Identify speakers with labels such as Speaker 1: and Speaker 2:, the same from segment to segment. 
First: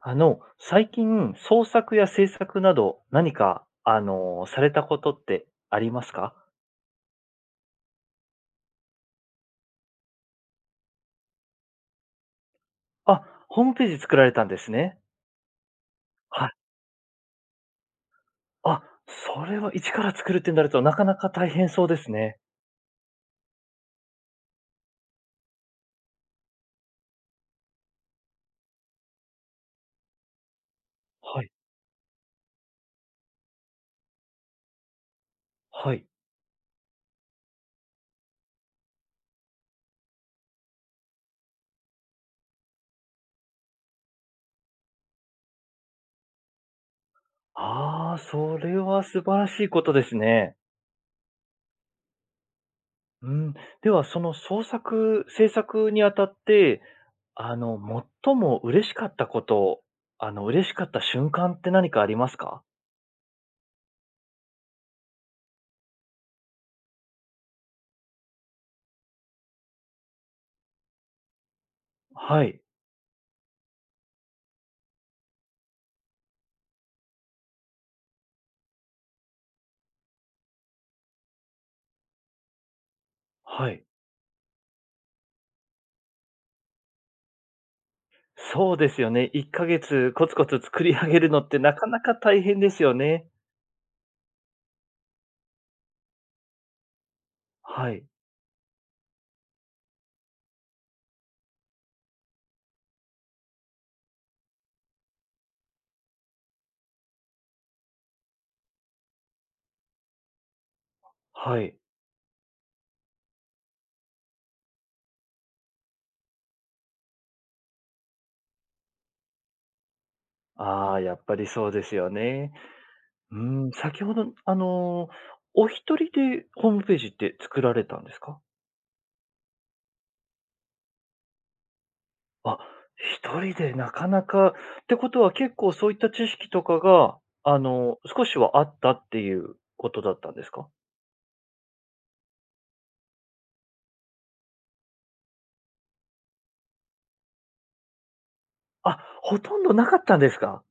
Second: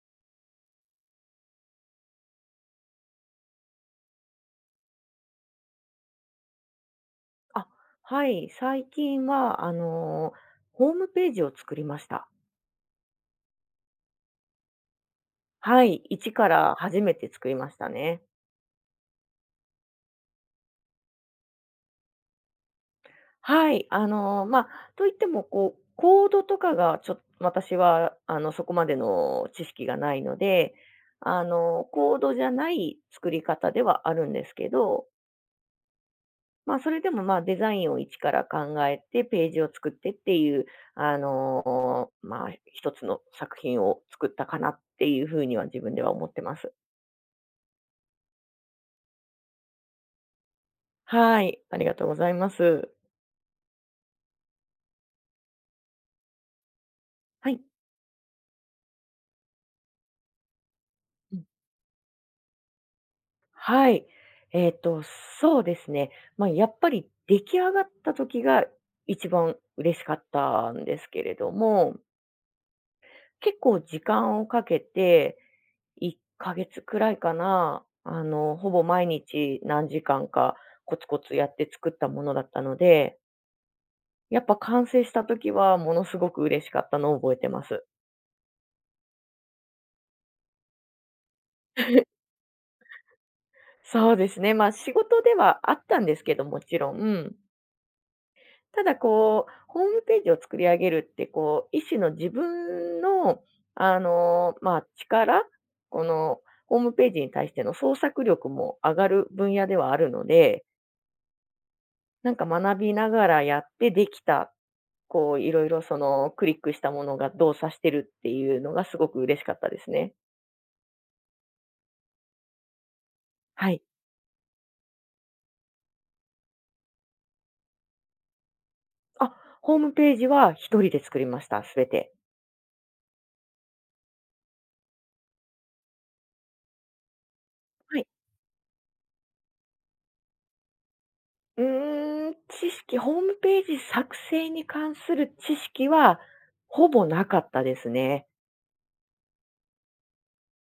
Speaker 1: 最近、創作や制作など、何か、されたことってありますか？
Speaker 2: あ、はい。最近は、ホームページを作りました。
Speaker 1: あ、ホームページ作られたんですね。
Speaker 2: はい。一
Speaker 1: は
Speaker 2: か
Speaker 1: い。
Speaker 2: ら初めて作りましたね。
Speaker 1: あ、それは一から作るってなると、なかなか大変そうですね。
Speaker 2: はい。といっても、コードとかがちょっと私は、そこまでの知識がないので、
Speaker 1: はい、
Speaker 2: コードじゃない作り方ではあるんですけど、
Speaker 1: はい。
Speaker 2: それでも、デザインを一から考えて、ページを作ってっていう、一つの作品を作ったかなっていう風には自分では思ってます。
Speaker 1: ああ、それは素晴らしいことですね。
Speaker 2: はい、ありがとうございます。
Speaker 1: うん。では、その創作制作にあたって、
Speaker 2: は
Speaker 1: あ
Speaker 2: い。
Speaker 1: の、最も嬉しかったこと、嬉しかった瞬
Speaker 2: うん。
Speaker 1: 間って何かありますか？
Speaker 2: はい。えっと、そうですね。やっぱり出来上がった時が一番嬉しかったんですけれども、
Speaker 1: はい、
Speaker 2: 結構時間をかけて、1ヶ月くらいかな、ほぼ毎日何時間かコツコツやって作ったものだったので、
Speaker 1: はい。
Speaker 2: やっぱ完成した時はものすごく嬉しかったのを覚えてます。
Speaker 1: そうですよね。1ヶ月コツコツ作り上げるのってなかなか大変ですよね。
Speaker 2: そうですね、仕事ではあったんですけど、もちろん。
Speaker 1: はい。
Speaker 2: ただホームページを作り上げるって、一種の自分の、力この、ホームページに対しての創作力も上がる分野ではあるので、
Speaker 1: はい。
Speaker 2: なんか学びながらやってできた、いろいろクリックしたものが動作してるっていうのがすごく嬉しかったですね。
Speaker 1: ああ、やっぱりそうですよね。う
Speaker 2: は
Speaker 1: ん、
Speaker 2: い。
Speaker 1: 先ほど、お一人でホームページって作られたんですか？
Speaker 2: あ、ホームページは一人で作りました、すべて。
Speaker 1: あ、一人でなかなかってことは結構そういった知識とかが、
Speaker 2: はい。
Speaker 1: 少しはあったっていうことだったんですか？
Speaker 2: うーん、知識、ホームページ作成に関する知識はほぼなかったですね。
Speaker 1: あ、ほとんどなかったんですか？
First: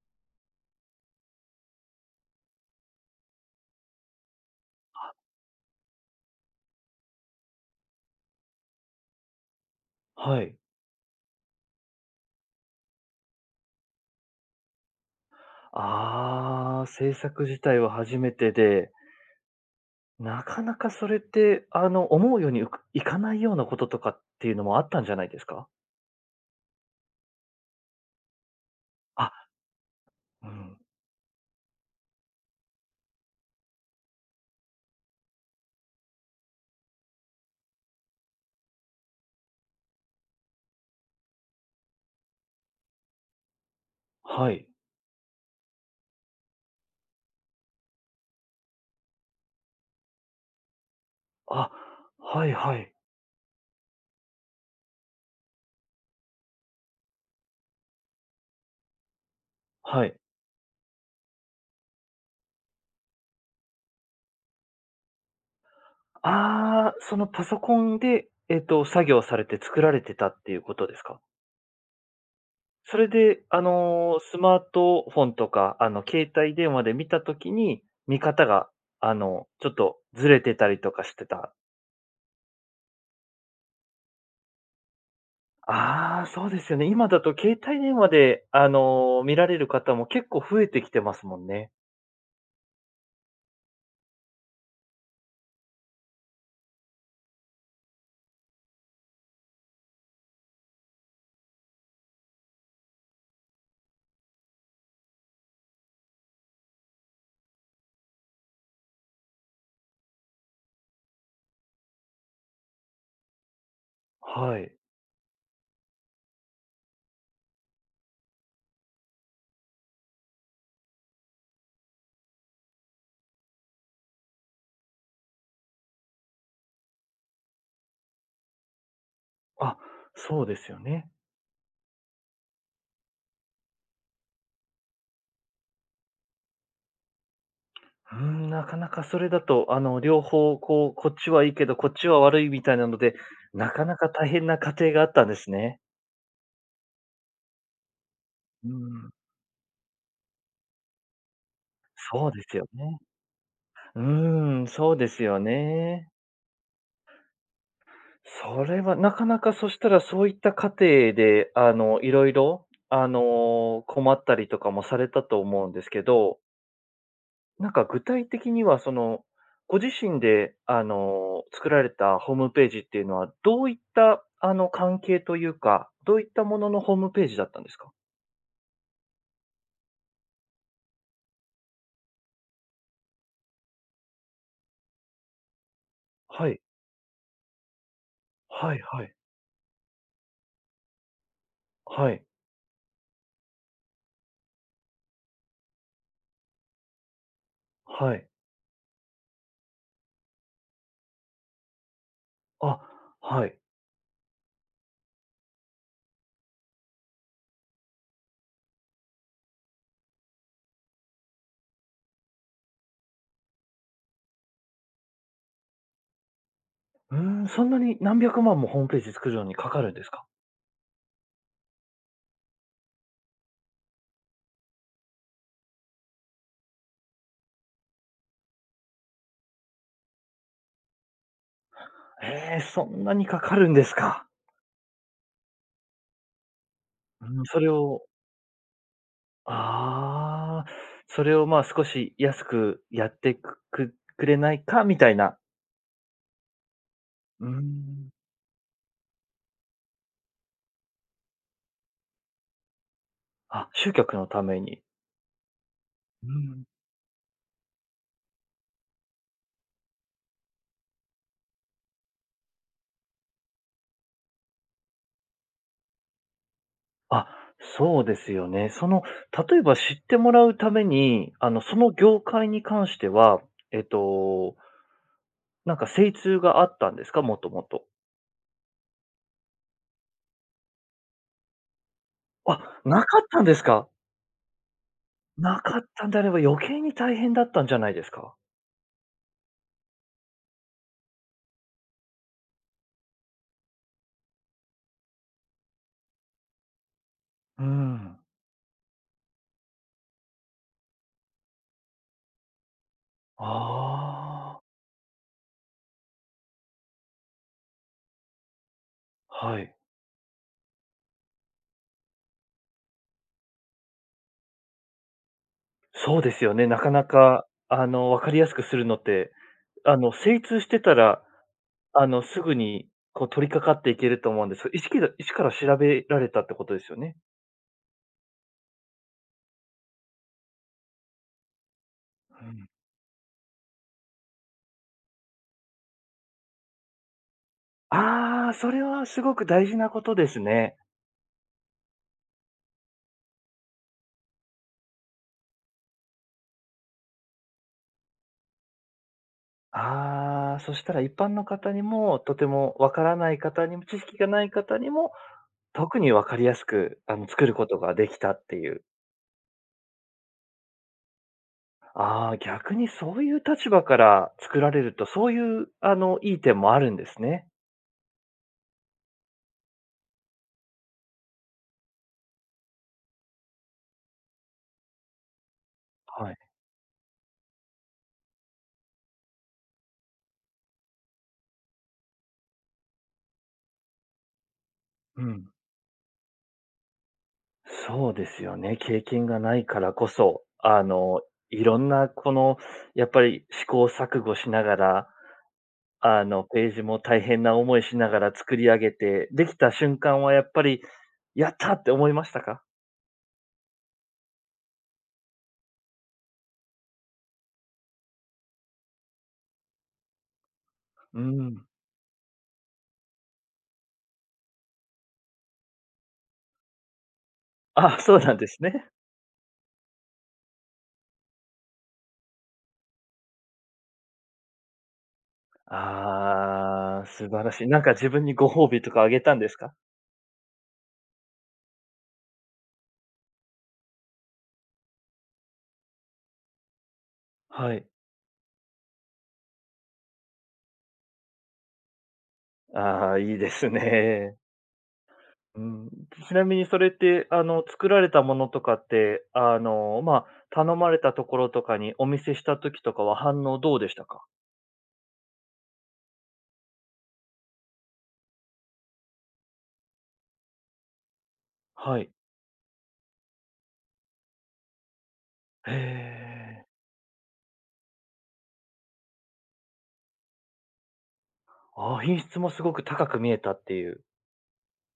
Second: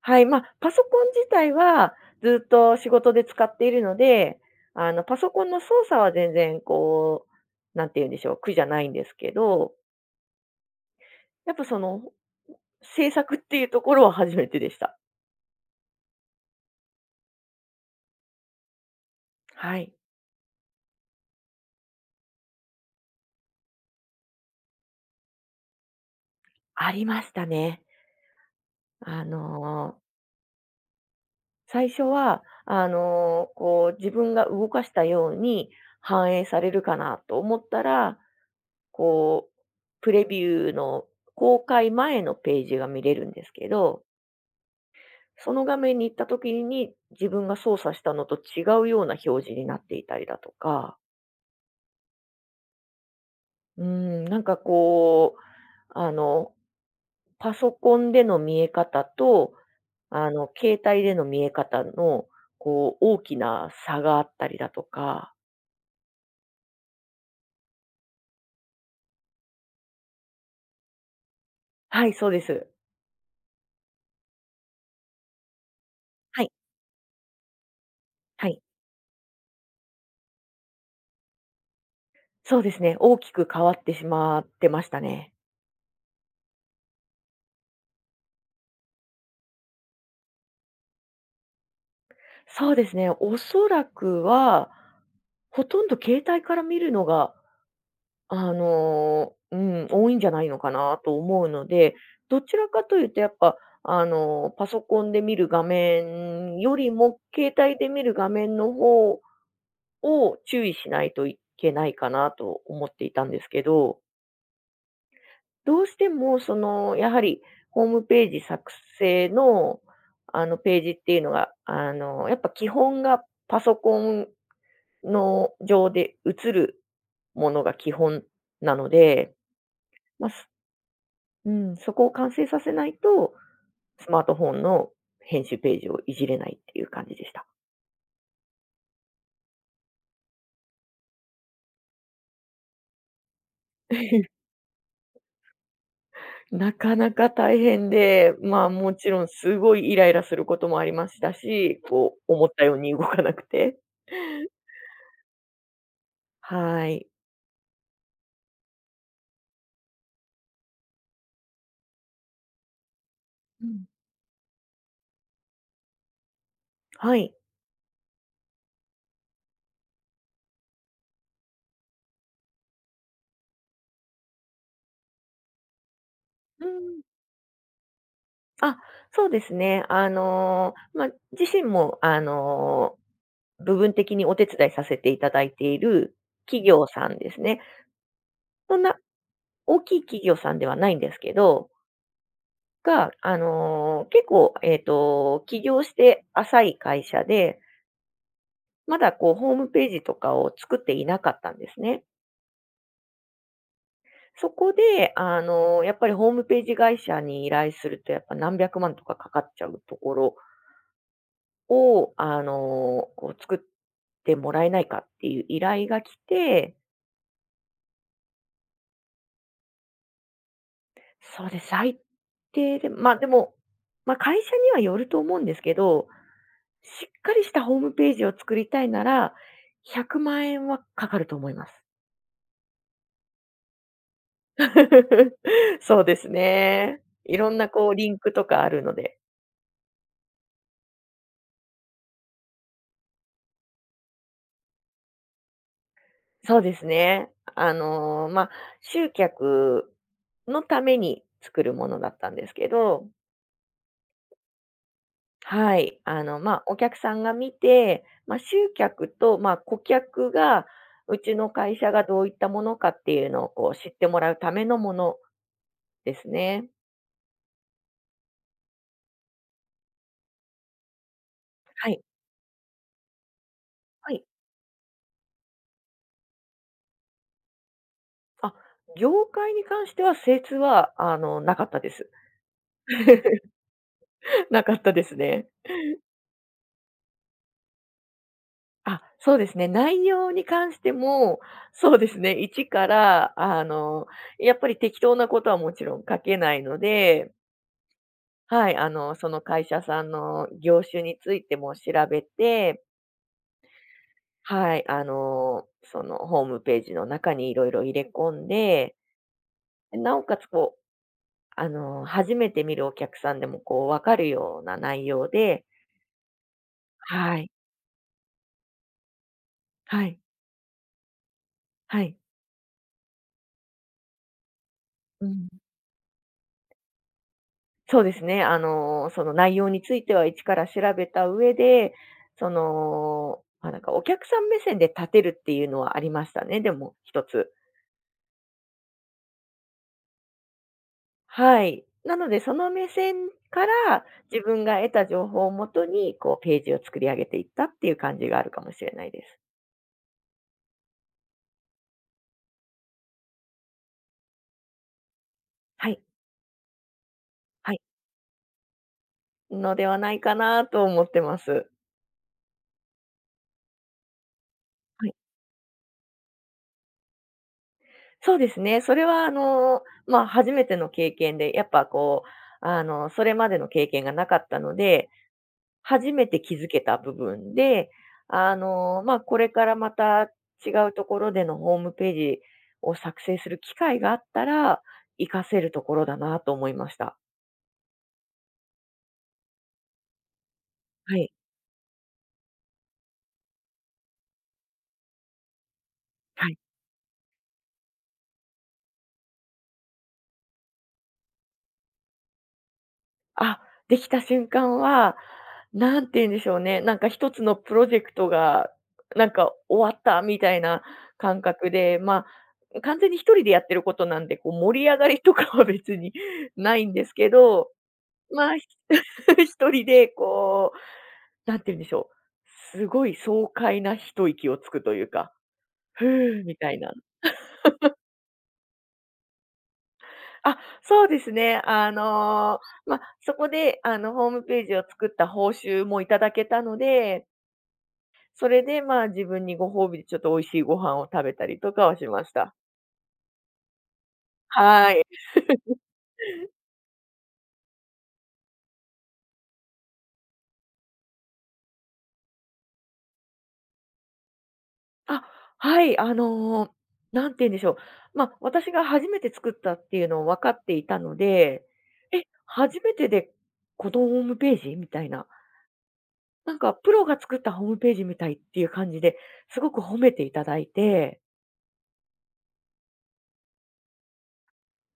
Speaker 2: はい、パソコン自体はずっと仕事で使っているので、パソコンの操作は全然なんて言うんでしょう、苦じゃないんですけど、
Speaker 1: はい。
Speaker 2: やっぱ制作っていうところは初めてでした。
Speaker 1: ああ、制作自体は初めてで
Speaker 2: はい。
Speaker 1: なかなかそれって、思うようにうくいかないようなこととかっていうのもあったんじゃないですか？
Speaker 2: ありましたね。あ
Speaker 1: あ、
Speaker 2: の
Speaker 1: うん、
Speaker 2: 最初は、自分が動かしたように反映されるかなと思ったら、こう、プレビューの公開前のページが見れるんですけど、
Speaker 1: はい。
Speaker 2: その画面に行った時に自分が操作したのと違うような表示になっていたりだとか、
Speaker 1: あ、はいはい。
Speaker 2: うん、なんかパソコンでの見え方と、
Speaker 1: はい。
Speaker 2: 携帯での見え方の、大きな差があったりだとか、
Speaker 1: ああ、そのパソコンで、作業されて作られてたっていうことですか？
Speaker 2: はい、そうです。
Speaker 1: それで、スマートフォンとか、携
Speaker 2: はい、
Speaker 1: 帯電話で見たときに、見方
Speaker 2: はい。
Speaker 1: が、ちょっとずれてたりとかしてた。
Speaker 2: そうですね、大きく変わってしまってましたね。
Speaker 1: ああ、そうですよね。今だと携帯電話で、見られる方も結構増えてきてますもんね。
Speaker 2: そうですね、おそらくは、ほとんど携帯から見るのが、多いんじゃないのかなと思うので、どちらかというとやっぱ、パソコンで見る画面よりも、携帯で見る画面の方を注意しないといけないかなと思っていたんですけど。
Speaker 1: はい。
Speaker 2: どうしてもやはりホームページ作成の、ページっていうのが、やっぱ基本がパソコンの上で映るものが基本なので、
Speaker 1: あ、
Speaker 2: まあ、
Speaker 1: そう
Speaker 2: す
Speaker 1: ですよね。
Speaker 2: うん、そこを完成させないと、スマートフォンの編集ページをいじれないっていう感じでした。
Speaker 1: うん、なかなかそれだと、両方、こっちはいいけど、こっちは悪いみたいなので、なかなか大変 な家庭があったんですね。
Speaker 2: なかなか大変で、
Speaker 1: う
Speaker 2: もち
Speaker 1: ん、
Speaker 2: ろんすごいイライラすることもありましたし、
Speaker 1: そうで
Speaker 2: 思っ
Speaker 1: す
Speaker 2: た
Speaker 1: よ
Speaker 2: ように動
Speaker 1: ね。
Speaker 2: かなくて。
Speaker 1: うーん、そうですよね。
Speaker 2: はい。
Speaker 1: それはなかなか、そしたらそういった過程で、いろいろ、困ったりとかもされたと思うんですけど、
Speaker 2: はい。
Speaker 1: なんか具体的にはご自身で、作られたホームページっていうのは、どういった、関係というか、どういったも
Speaker 2: う
Speaker 1: ののホー
Speaker 2: ん。
Speaker 1: ムページだったんですか？
Speaker 2: あ、そうですね。自身も、部分的にお手伝いさせていただいている
Speaker 1: はい。
Speaker 2: 企業さんですね。
Speaker 1: は
Speaker 2: そ
Speaker 1: い
Speaker 2: んな
Speaker 1: はい。
Speaker 2: 大きい企業さんではないんですけど、
Speaker 1: はい。
Speaker 2: が、結構、起業して浅い会社で、
Speaker 1: はい。
Speaker 2: まだホームページとかを作っていなかったんですね。
Speaker 1: あ、はい。
Speaker 2: そこで、やっぱりホームページ会社に依頼すると、やっぱ何百万とかかかっちゃうところを、作ってもらえないかっていう依頼が来て、
Speaker 1: うーん、そんなに何百万もホームページ作るのにかかるんですか？
Speaker 2: そうです、最低で、でも、会社にはよると思うんですけど、しっかりしたホームページを作りたいなら、100万円はかかると思います。
Speaker 1: ええ、そんなにかかるんですか。
Speaker 2: そうですね。い
Speaker 1: うん、
Speaker 2: ろん
Speaker 1: そ
Speaker 2: な
Speaker 1: れを
Speaker 2: リンクとかあるので。
Speaker 1: ああ、それを、まあ、少し安くやってくくくれないかみたいな。
Speaker 2: そうですね。
Speaker 1: うーん。
Speaker 2: 集客のために作るものだったんですけど。
Speaker 1: あ、集客のために。
Speaker 2: はい。
Speaker 1: うん。
Speaker 2: お客さんが見て、集客と、顧客が、うちの会社がどういったものかっていうのを、知ってもらうためのものですね。
Speaker 1: あ、そうですよね。例えば知ってもらうために、そ
Speaker 2: は
Speaker 1: の
Speaker 2: い。
Speaker 1: 業界に関しては、えっ
Speaker 2: はい。
Speaker 1: と、なんか精通があったんですか？もともと。
Speaker 2: あ、業界に関しては、精通は、なかったです。
Speaker 1: あ、なかったんですか？
Speaker 2: なかったですね。
Speaker 1: なかったんであれば余計に大変だったんじゃないですか？
Speaker 2: そうですね。内容に関しても、そうですね。一から、やっぱり適当なことはもちろん書けないので、
Speaker 1: うん。
Speaker 2: はい、その会社さんの業種についても調べて、
Speaker 1: あ
Speaker 2: はい、そのホームページの中にいろいろ入れ込んで、
Speaker 1: あ、はい。
Speaker 2: なおかつ初めて見るお客さんでもわかるような内容で、
Speaker 1: そうですよね。なかな
Speaker 2: は
Speaker 1: か、
Speaker 2: い、
Speaker 1: 分かりやすくするのって、
Speaker 2: はい、
Speaker 1: 精通してたら、
Speaker 2: はい、
Speaker 1: すぐにこう取り掛かっていけると思うんです。意識ら
Speaker 2: う
Speaker 1: 一か
Speaker 2: ん。
Speaker 1: ら調べられたってことですよね？
Speaker 2: そうですね、その内容については一から調べた上で、なんかお客さん目線で立てるっていうのはありましたね、でも、一つ。
Speaker 1: ああ、それはすごく大事なことですね。
Speaker 2: はい。なので、その目線から自分が得た情報をもとに、ページを作り上げていったっていう感じがあるかもしれないです。
Speaker 1: ああ、そしたら一般の方にも、とてもわからない方にも、知識がない方にも、
Speaker 2: は
Speaker 1: 特
Speaker 2: い、
Speaker 1: にわかりやすく、作るこ
Speaker 2: は
Speaker 1: と
Speaker 2: い。
Speaker 1: ができたっていう。
Speaker 2: のではないかなと思ってます。
Speaker 1: ああ、逆にそういう立場から作られると、
Speaker 2: はい。
Speaker 1: そういう、いい点もあるんですね。
Speaker 2: そうですね。それは初めての経験で、やっぱそれまでの経験がなかったので、初め
Speaker 1: はい。
Speaker 2: て気づけた部分で、これからまた違うところでのホームページを作成する機会があったら、
Speaker 1: う
Speaker 2: 活か
Speaker 1: ん。
Speaker 2: せるところだなと思いました。
Speaker 1: そうですよね。経験がないからこそ、
Speaker 2: はい。
Speaker 1: いろんな、やっぱり試行錯誤しながら、
Speaker 2: はい。
Speaker 1: ページも大変な思いしながら作り上げて、できた瞬間はやっぱり、やったって思いましたか？
Speaker 2: あ、できた瞬間は、なんて言うんでしょうね、なんか一つのプロジェクトが、なんか終わったみたいな
Speaker 1: う
Speaker 2: 感
Speaker 1: ん。
Speaker 2: 覚で、完全に一人でやってることなんで、盛り上がりとかは別に ないんですけど、
Speaker 1: あ、そうなんで
Speaker 2: まあ、
Speaker 1: す
Speaker 2: ひ
Speaker 1: ね。
Speaker 2: 一人でなんて言うんでしょう、すごい爽快な一息をつくというか、ふーみたいな。
Speaker 1: ああ、素晴らしい。なんか自分にご褒美とかあげたんですか？
Speaker 2: そうですね。そこでホームページを作った報酬もいただけたので、
Speaker 1: はい。
Speaker 2: それで自分にご褒美でちょっと美味しいご飯を食べたりとかはしました。
Speaker 1: ああ、いいですね。
Speaker 2: はい。
Speaker 1: うん。ちなみにそれって、作られたものとかって、まあ、頼まれたところとかにお見せした時とかは反応どうでしたか？
Speaker 2: あ、はい、なんて言うんでしょう。私が初めて作ったっていうのを分かっていたので、
Speaker 1: はい。
Speaker 2: え、初めてで子供ホームページ？みたいな。
Speaker 1: へ
Speaker 2: なん
Speaker 1: え。
Speaker 2: かプロが作ったホームページみたいっていう感じで、すごく褒めていただいて、
Speaker 1: ああ、品質もすごく高く見えたっていう。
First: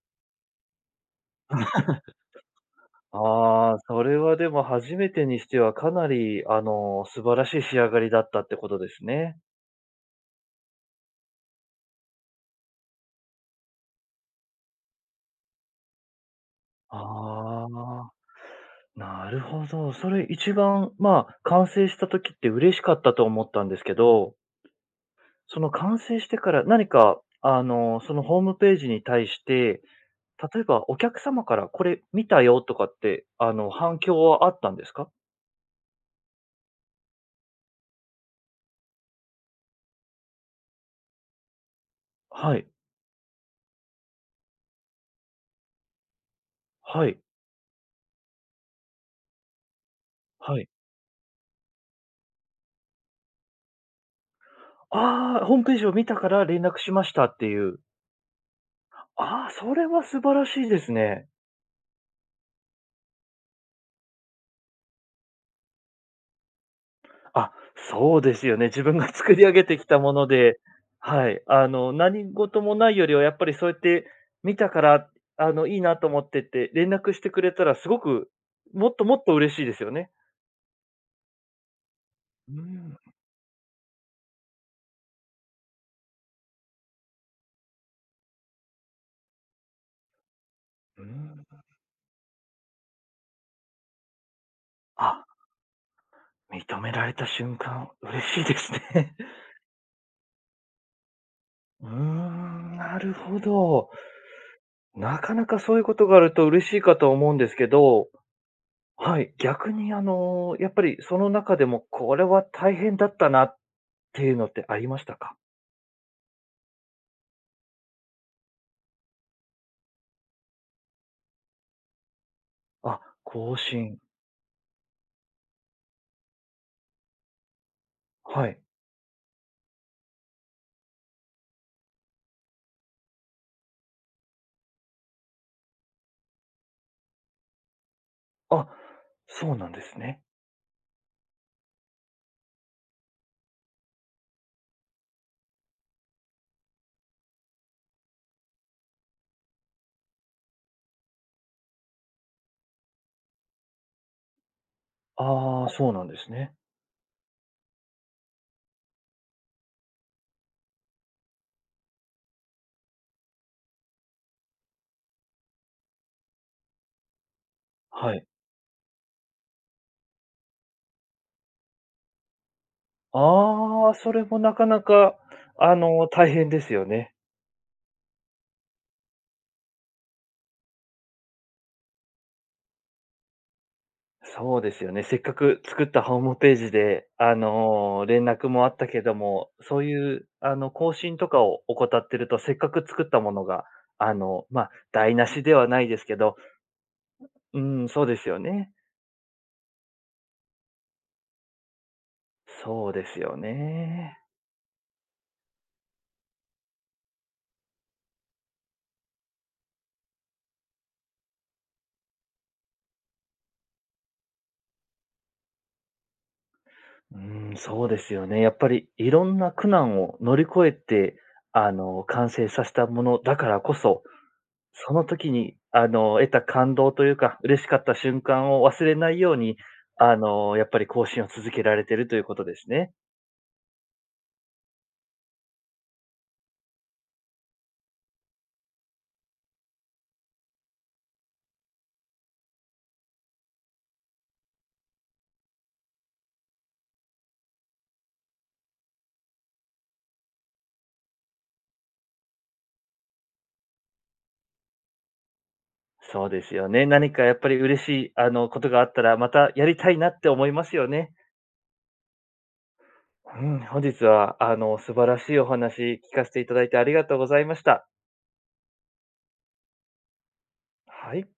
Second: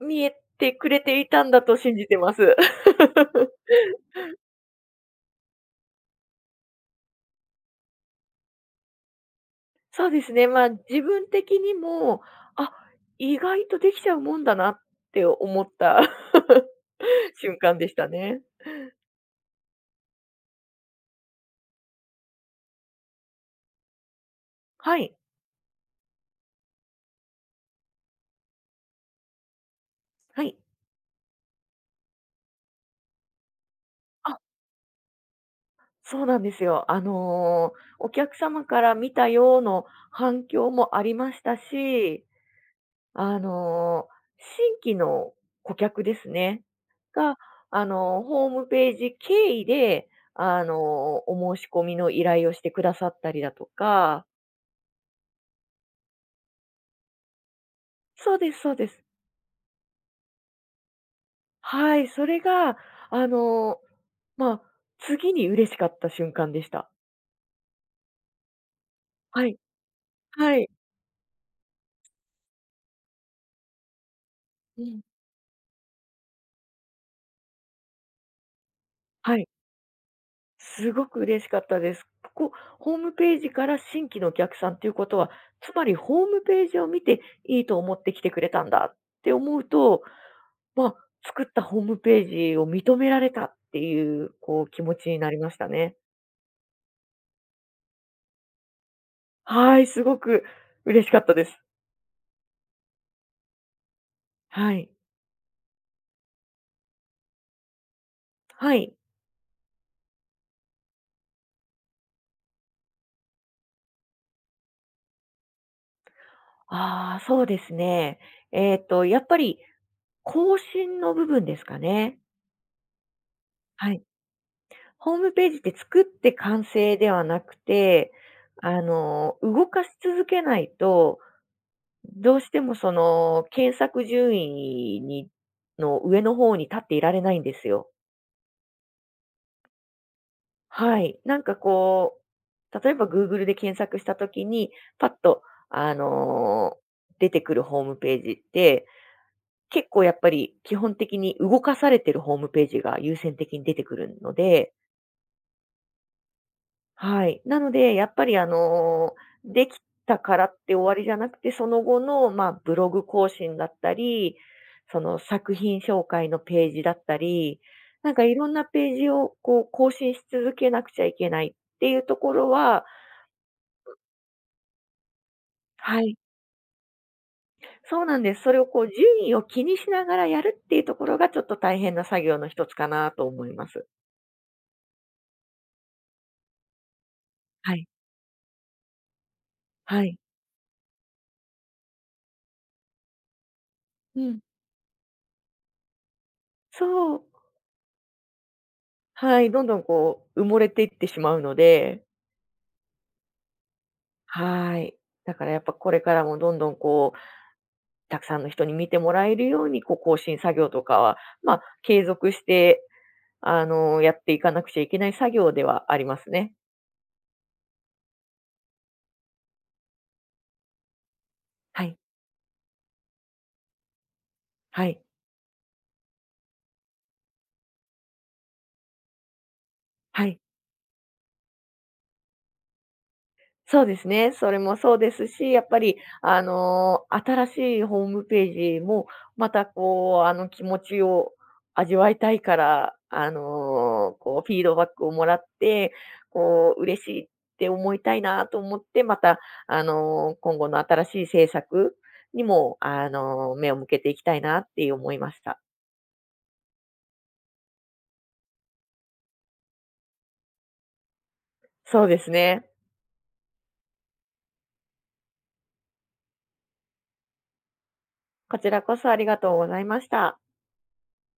Speaker 2: 見えてくれていたんだと信じてます。
Speaker 1: ああ、それはでも初めてにしてはかなり、素晴らしい仕上がりだったってことですね。
Speaker 2: そうですね、自分的にも、あ、意外とできちゃうもんだなって思った 瞬
Speaker 1: あ
Speaker 2: 間でした
Speaker 1: あ、
Speaker 2: ね。
Speaker 1: なるほど。それ一番、まあ、完成した時って嬉しかったと思ったんですけど、
Speaker 2: はい、
Speaker 1: その完成してから何か、そのホームページに対して、
Speaker 2: はい。
Speaker 1: 例えばお客様からこれ見たよとかって、反響はあったんですか？
Speaker 2: そうなんですよ。お客様から見たような反響もありましたし、
Speaker 1: はい、
Speaker 2: あの、新規の顧客ですね。
Speaker 1: はい、
Speaker 2: が、ホームページ経由で、
Speaker 1: はい。
Speaker 2: お申し込みの依頼をしてくださったりだとか。
Speaker 1: ああ、ホームページを見たから連絡しましたっていう。
Speaker 2: そうです、そうです。
Speaker 1: ああ、それは素晴らしいですね。
Speaker 2: はい、それが、あの、まあ、次に嬉しかった瞬間でした。
Speaker 1: あ、そうですよね。自分が作り
Speaker 2: は
Speaker 1: 上
Speaker 2: い、
Speaker 1: げてきたもの
Speaker 2: は
Speaker 1: で、
Speaker 2: い。
Speaker 1: はい。何事もないよりはやっぱりそうやって見たか
Speaker 2: うん。
Speaker 1: ら、いいなと思ってて、連絡してくれたらすごく、もっともっと
Speaker 2: はい。
Speaker 1: 嬉しいですよね。
Speaker 2: すごく嬉しかったです。ここ、
Speaker 1: う
Speaker 2: ホー
Speaker 1: ん、
Speaker 2: ムページから新規のお客さんっていうことは、つまりホームページを見ていいと思って来てくれたんだって思うと、
Speaker 1: うん。
Speaker 2: 作ったホームページを認められたっていう、気持ちに
Speaker 1: あ、
Speaker 2: なりましたね。
Speaker 1: 認められた瞬間、嬉しいですね。
Speaker 2: はい、すごく嬉しかったです。
Speaker 1: うーん、なるほど。
Speaker 2: はい。
Speaker 1: なかなかそういうことがあると嬉しいかと思うんですけど、
Speaker 2: はい。
Speaker 1: はい、逆にやっぱりその中でもこれは大変だったなっていうのってありましたか？
Speaker 2: ああ、そうですね。やっぱり更新の部分ですかね。
Speaker 1: あ、更
Speaker 2: は
Speaker 1: 新、
Speaker 2: い。ホームページって作って完成ではなくて、
Speaker 1: はい。
Speaker 2: 動かし続けないと、どうしてもその検索順位にの上の方に立っていられないんですよ。
Speaker 1: あ、そうなんですね。
Speaker 2: はい。なんか例えば Google で検索した時に、パッと、あの、出てくるホームページって、結構やっぱり基本的に動かされてるホームページが優先的に出てくるので。
Speaker 1: ああ、そうなんですね。
Speaker 2: はい。なので、やっぱりできたからって終わりじゃなくて、その後の、ブログ更新だったり、その作品紹介のページだったり、なん
Speaker 1: は
Speaker 2: か
Speaker 1: い。
Speaker 2: いろんなページを更新し続けなくちゃいけないっていうところは、
Speaker 1: ああ、それもなかなか、
Speaker 2: はい、
Speaker 1: 大変ですよね。
Speaker 2: そうなんです。それを順位を気にしながらやるっていうところがちょっと大変な作業の一つかなと思います。
Speaker 1: そうですよね。せっかく作ったホームページで、
Speaker 2: はい。
Speaker 1: 連絡もあったけども、そうい
Speaker 2: はい。
Speaker 1: う更新とかを怠ってると、せっかく作ったものが、
Speaker 2: うん。
Speaker 1: まあ、台無しではないですけど、
Speaker 2: そう。
Speaker 1: うん、そうですよね。
Speaker 2: はい。どんどん埋もれていってしまうので。
Speaker 1: そうですよね。
Speaker 2: はーい。だからやっぱこれからもどんどんたくさんの人に見てもらえるように、更新作業とかは、継続して、やっていかなくちゃいけない作業ではありますね。
Speaker 1: うん、そうですよね。やっぱりいろんな苦難を乗り越えて、
Speaker 2: はい、
Speaker 1: 完成させたものだからこそ、
Speaker 2: は
Speaker 1: そ
Speaker 2: い、
Speaker 1: の時に、得た感動というか、嬉しかった瞬間を忘れないように、
Speaker 2: はい。
Speaker 1: やっぱり更新を続けられてるということですね。
Speaker 2: そうですね。それもそうですし、やっぱり、新しいホームページも、また気持ちを味わいたいから、フィードバックをもらって、嬉しいって思いたいなと思って、また、今後の新しい政策にも、目を向けていきたいなって思いました。
Speaker 1: そうですよね。何かやっぱり嬉しい、ことがあったら、またやりたいなって思いますよね。
Speaker 2: そうですね。
Speaker 1: うん、本日は、素晴らしいお話聞かせていただいてありがとうございました。
Speaker 2: こちらこそありがとうございました。
Speaker 1: はい。